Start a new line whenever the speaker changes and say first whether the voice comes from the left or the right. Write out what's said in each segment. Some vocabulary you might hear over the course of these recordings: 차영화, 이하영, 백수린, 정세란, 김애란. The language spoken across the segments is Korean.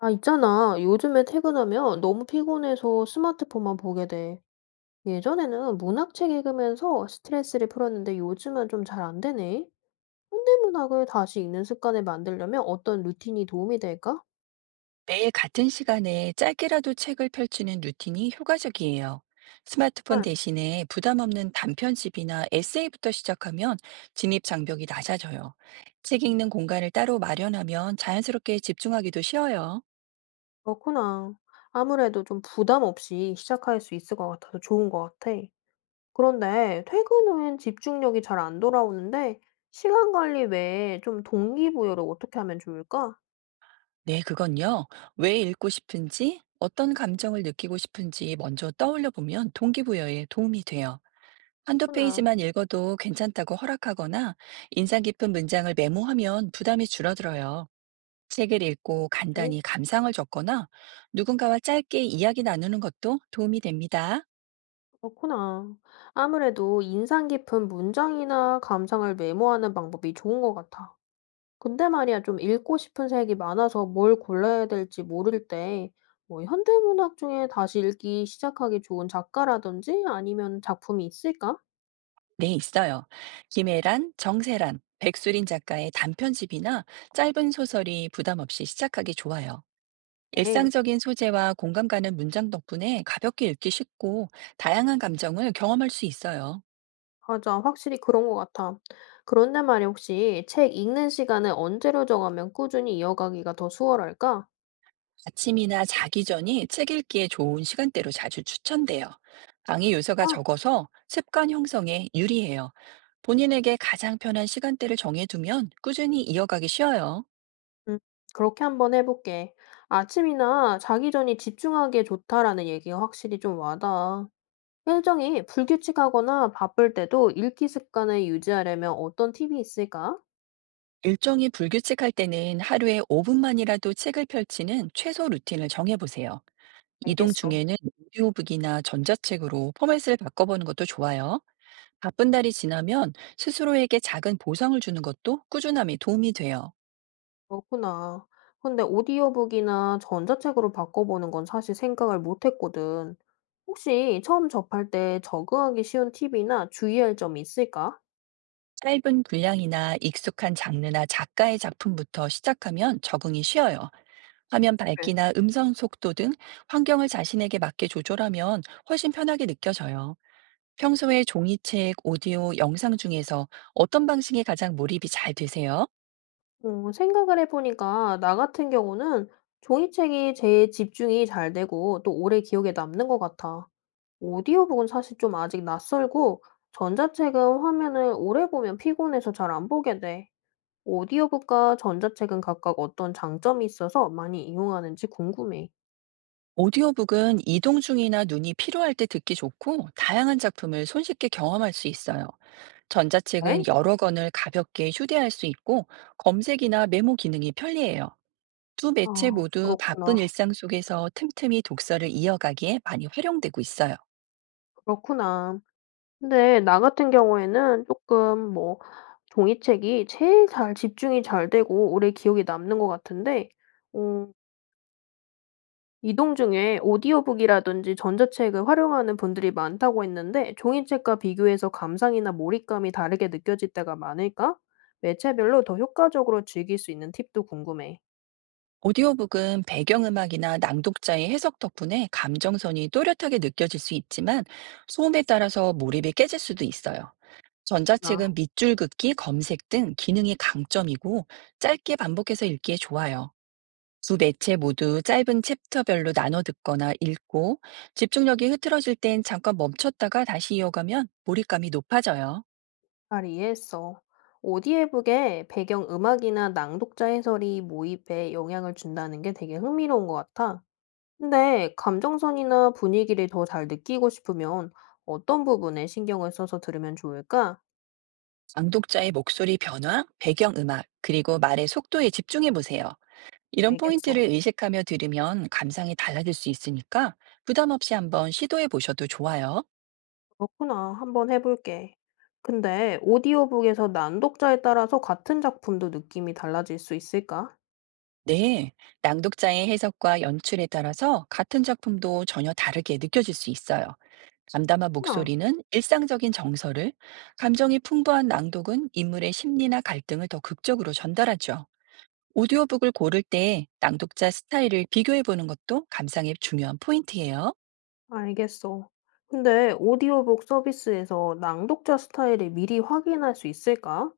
left: 아, 있잖아. 요즘에 퇴근하면 너무 피곤해서 스마트폰만 보게 돼. 예전에는 문학책 읽으면서 스트레스를 풀었는데 요즘은 좀 잘 안 되네. 현대문학을 다시 읽는 습관을 만들려면 어떤 루틴이 도움이 될까?
right: 매일 같은 시간에 짧게라도 책을 펼치는 루틴이 효과적이에요. 스마트폰
left: 아,
right: 대신에 부담 없는 단편집이나 에세이부터 시작하면 진입 장벽이 낮아져요. 책 읽는 공간을 따로 마련하면 자연스럽게 집중하기도 쉬워요.
left: 그렇구나. 아무래도 좀 부담 없이 시작할 수 있을 것 같아서 좋은 것 같아. 그런데 퇴근 후엔 집중력이 잘 안 돌아오는데 시간 관리 외에 좀 동기부여를 어떻게 하면 좋을까?
right: 네, 그건요. 왜 읽고 싶은지, 어떤 감정을 느끼고 싶은지 먼저 떠올려 보면 동기부여에 도움이 돼요. 한두
left: 그렇구나.
right: 페이지만 읽어도 괜찮다고 허락하거나 인상 깊은 문장을 메모하면 부담이 줄어들어요. 책을 읽고
left: 그래.
right: 간단히 감상을 적거나 누군가와 짧게 이야기 나누는 것도 도움이 됩니다.
left: 그렇구나. 아무래도 인상 깊은 문장이나 감상을 메모하는 방법이 좋은 것 같아. 근데 말이야, 좀 읽고 싶은 책이 많아서 뭘 골라야 될지 모를 때, 뭐, 현대문학 중에 다시 읽기 시작하기 좋은 작가라든지 아니면 작품이 있을까?
right: 네, 있어요. 김애란, 정세란, 백수린 작가의 단편집이나 짧은 소설이 부담 없이 시작하기 좋아요.
left: 네,
right: 일상적인 소재와 공감 가는 문장 덕분에 가볍게 읽기 쉽고 다양한 감정을 경험할 수 있어요.
left: 맞아. 확실히 그런 것 같아. 그런데 말이야, 혹시 책 읽는 시간을 언제로 정하면 꾸준히 이어가기가 더 수월할까?
right: 아침이나 자기 전이 책 읽기에 좋은 시간대로 자주 추천돼요. 방해 요소가 적어서 습관 형성에 유리해요. 본인에게 가장 편한 시간대를 정해두면 꾸준히 이어가기 쉬워요.
left: 음. 그렇게 한번 해 볼게. 아침이나 자기 전이 집중하기에 좋다라는 얘기가 확실히 좀 와닿아. 일정이 불규칙하거나 바쁠 때도 읽기 습관을 유지하려면 어떤 팁이 있을까?
right: 일정이 불규칙할 때는 하루에 5분만이라도 책을 펼치는 최소 루틴을 정해보세요. 이동
left: 알겠어.
right: 중에는 오디오북이나 전자책으로 포맷을 바꿔보는 것도 좋아요. 바쁜 날이 지나면 스스로에게 작은 보상을 주는 것도 꾸준함에 도움이 돼요.
left: 그렇구나. 근데 오디오북이나 전자책으로 바꿔보는 건 사실 생각을 못 했거든. 혹시 처음 접할 때 적응하기 쉬운 팁이나 주의할 점이 있을까?
right: 짧은 분량이나 익숙한 장르나 작가의 작품부터 시작하면 적응이 쉬워요. 화면
left: 네.
right: 밝기나 음성 속도 등 환경을 자신에게 맞게 조절하면 훨씬 편하게 느껴져요. 평소에 종이책, 오디오, 영상 중에서 어떤 방식이 가장 몰입이 잘 되세요?
left: 생각을 해보니까 나 같은 경우는 종이책이 제일 집중이 잘 되고 또 오래 기억에 남는 것 같아. 오디오북은 사실 좀 아직 낯설고 전자책은 화면을 오래 보면 피곤해서 잘 안 보게 돼. 오디오북과 전자책은 각각 어떤 장점이 있어서 많이 이용하는지 궁금해.
right: 오디오북은 이동 중이나 눈이 피로할 때 듣기 좋고 다양한 작품을 손쉽게 경험할 수 있어요. 전자책은
left: 네?
right: 여러 권을 가볍게 휴대할 수 있고 검색이나 메모 기능이 편리해요. 두 매체
left: 아,
right: 모두
left: 그렇구나.
right: 바쁜 일상 속에서 틈틈이 독서를 이어가기에 많이 활용되고 있어요.
left: 그렇구나. 근데 나 같은 경우에는 조금 뭐 종이책이 제일 잘 집중이 잘 되고 오래 기억에 남는 것 같은데, 어, 이동 중에 오디오북이라든지 전자책을 활용하는 분들이 많다고 했는데 종이책과 비교해서 감상이나 몰입감이 다르게 느껴질 때가 많을까? 매체별로 더 효과적으로 즐길 수 있는 팁도 궁금해.
right: 오디오북은 배경음악이나 낭독자의 해석 덕분에 감정선이 또렷하게 느껴질 수 있지만 소음에 따라서 몰입이 깨질 수도 있어요.
left: 아,
right: 전자책은 밑줄 긋기, 검색 등 기능이 강점이고 짧게 반복해서 읽기에 좋아요. 두 매체 모두 짧은 챕터별로 나눠 듣거나 읽고 집중력이 흐트러질 땐 잠깐 멈췄다가 다시 이어가면 몰입감이 높아져요.
left: 잘 이해했어. 오디오북에 배경 음악이나 낭독자 해설이 모입에 영향을 준다는 게 되게 흥미로운 것 같아. 근데 감정선이나 분위기를 더 잘 느끼고 싶으면 어떤 부분에 신경을 써서 들으면 좋을까?
right: 낭독자의 목소리 변화, 배경 음악, 그리고 말의 속도에 집중해 보세요. 이런
left: 알겠어.
right: 포인트를 의식하며 들으면 감상이 달라질 수 있으니까 부담 없이 한번 시도해 보셔도 좋아요.
left: 그렇구나. 한번 해볼게. 근데 오디오북에서 난독자에 따라서 같은 작품도 느낌이 달라질 수 있을까?
right: 네, 낭독자의 해석과 연출에 따라서 같은 작품도 전혀 다르게 느껴질 수 있어요. 담담한
left: 나
right: 목소리는 일상적인 정서를, 감정이 풍부한 낭독은 인물의 심리나 갈등을 더 극적으로 전달하죠. 오디오북을 고를 때 낭독자 스타일을 비교해 보는 것도 감상의 중요한 포인트예요.
left: 알겠어. 근데 오디오북 서비스에서 낭독자 스타일을 미리 확인할 수 있을까?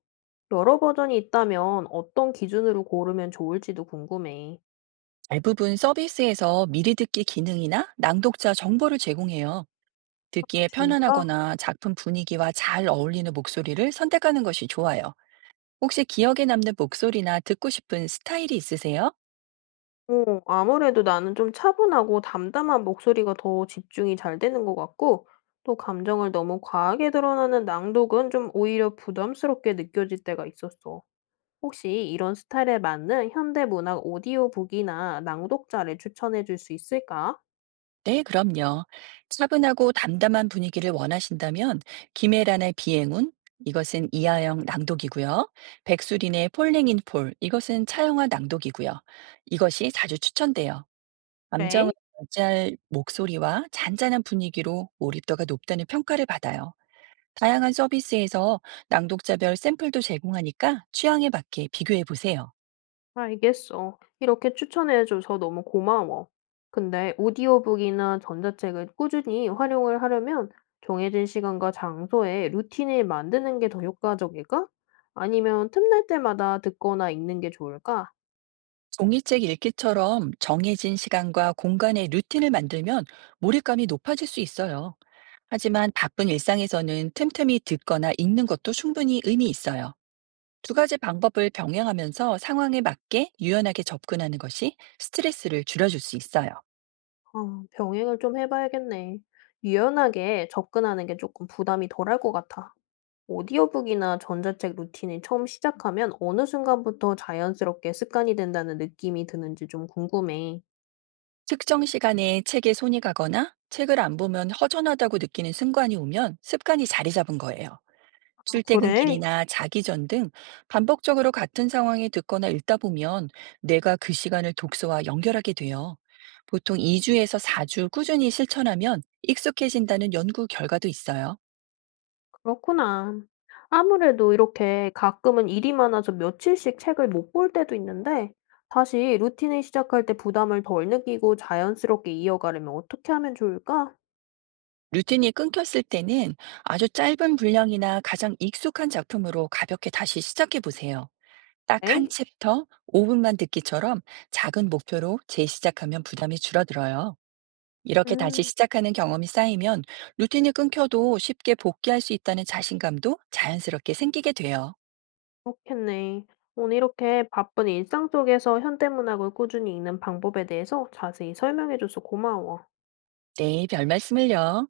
left: 여러 버전이 있다면 어떤 기준으로 고르면 좋을지도 궁금해.
right: 대부분 서비스에서 미리 듣기 기능이나 낭독자 정보를 제공해요.
left: 아,
right: 듣기에
left: 진짜?
right: 편안하거나 작품 분위기와 잘 어울리는 목소리를 선택하는 것이 좋아요. 혹시 기억에 남는 목소리나 듣고 싶은 스타일이 있으세요?
left: 아무래도 나는 좀 차분하고 담담한 목소리가 더 집중이 잘 되는 것 같고, 또 감정을 너무 과하게 드러나는 낭독은 좀 오히려 부담스럽게 느껴질 때가 있었어. 혹시 이런 스타일에 맞는 현대문학 오디오북이나 낭독자를 추천해 줄 수 있을까?
right: 네, 그럼요. 차분하고 담담한 분위기를 원하신다면 김혜란의 비행운 이것은 이하영 낭독이고요. 백수린의 폴링 인 폴 이것은 차영화 낭독이고요. 이것이 자주 추천돼요. 감정을
left: 네.
right: 절제할 목소리와 잔잔한 분위기로 몰입도가 높다는 평가를 받아요. 다양한 서비스에서 낭독자별 샘플도 제공하니까 취향에 맞게 비교해 보세요.
left: 알겠어. 이렇게 추천해줘서 너무 고마워. 근데 오디오북이나 전자책을 꾸준히 활용을 하려면 정해진 시간과 장소에 루틴을 만드는 게 더 효과적일까? 아니면 틈날 때마다 듣거나 읽는 게 좋을까?
right: 종이책 읽기처럼 정해진 시간과 공간의 루틴을 만들면 몰입감이 높아질 수 있어요. 하지만 바쁜 일상에서는 틈틈이 듣거나 읽는 것도 충분히 의미 있어요. 두 가지 방법을 병행하면서 상황에 맞게 유연하게 접근하는 것이 스트레스를 줄여줄 수 있어요.
left: 아, 병행을 좀 해봐야겠네. 유연하게 접근하는 게 조금 부담이 덜할 것 같아. 오디오북이나 전자책 루틴을 처음 시작하면 어느 순간부터 자연스럽게 습관이 된다는 느낌이 드는지 좀 궁금해.
right: 특정 시간에 책에 손이 가거나 책을 안 보면 허전하다고 느끼는 순간이 오면 습관이 자리 잡은 거예요.
left: 아, 그래?
right: 출퇴근길이나 자기 전 등 반복적으로 같은 상황에 듣거나 읽다 보면 뇌가 그 시간을 독서와 연결하게 돼요. 보통 2주에서 4주 꾸준히 실천하면 익숙해진다는 연구 결과도 있어요.
left: 그렇구나. 아무래도 이렇게 가끔은 일이 많아서 며칠씩 책을 못 볼 때도 있는데, 다시 루틴을 시작할 때 부담을 덜 느끼고 자연스럽게 이어가려면 어떻게 하면 좋을까?
right: 루틴이 끊겼을 때는 아주 짧은 분량이나 가장 익숙한 작품으로 가볍게 다시 시작해 보세요. 딱 한
left: 에?
right: 챕터 5 분만 듣기처럼 작은 목표로 재시작하면 부담이 줄어들어요. 이렇게 다시
left: 음,
right: 시작하는 경험이 쌓이면 루틴이 끊겨도 쉽게 복귀할 수 있다는 자신감도 자연스럽게 생기게 돼요.
left: 그렇겠네. 오늘 이렇게 바쁜 일상 속에서 현대문학을 꾸준히 읽는 방법에 대해서 자세히 설명해줘서 고마워.
right: 네, 별 말씀을요.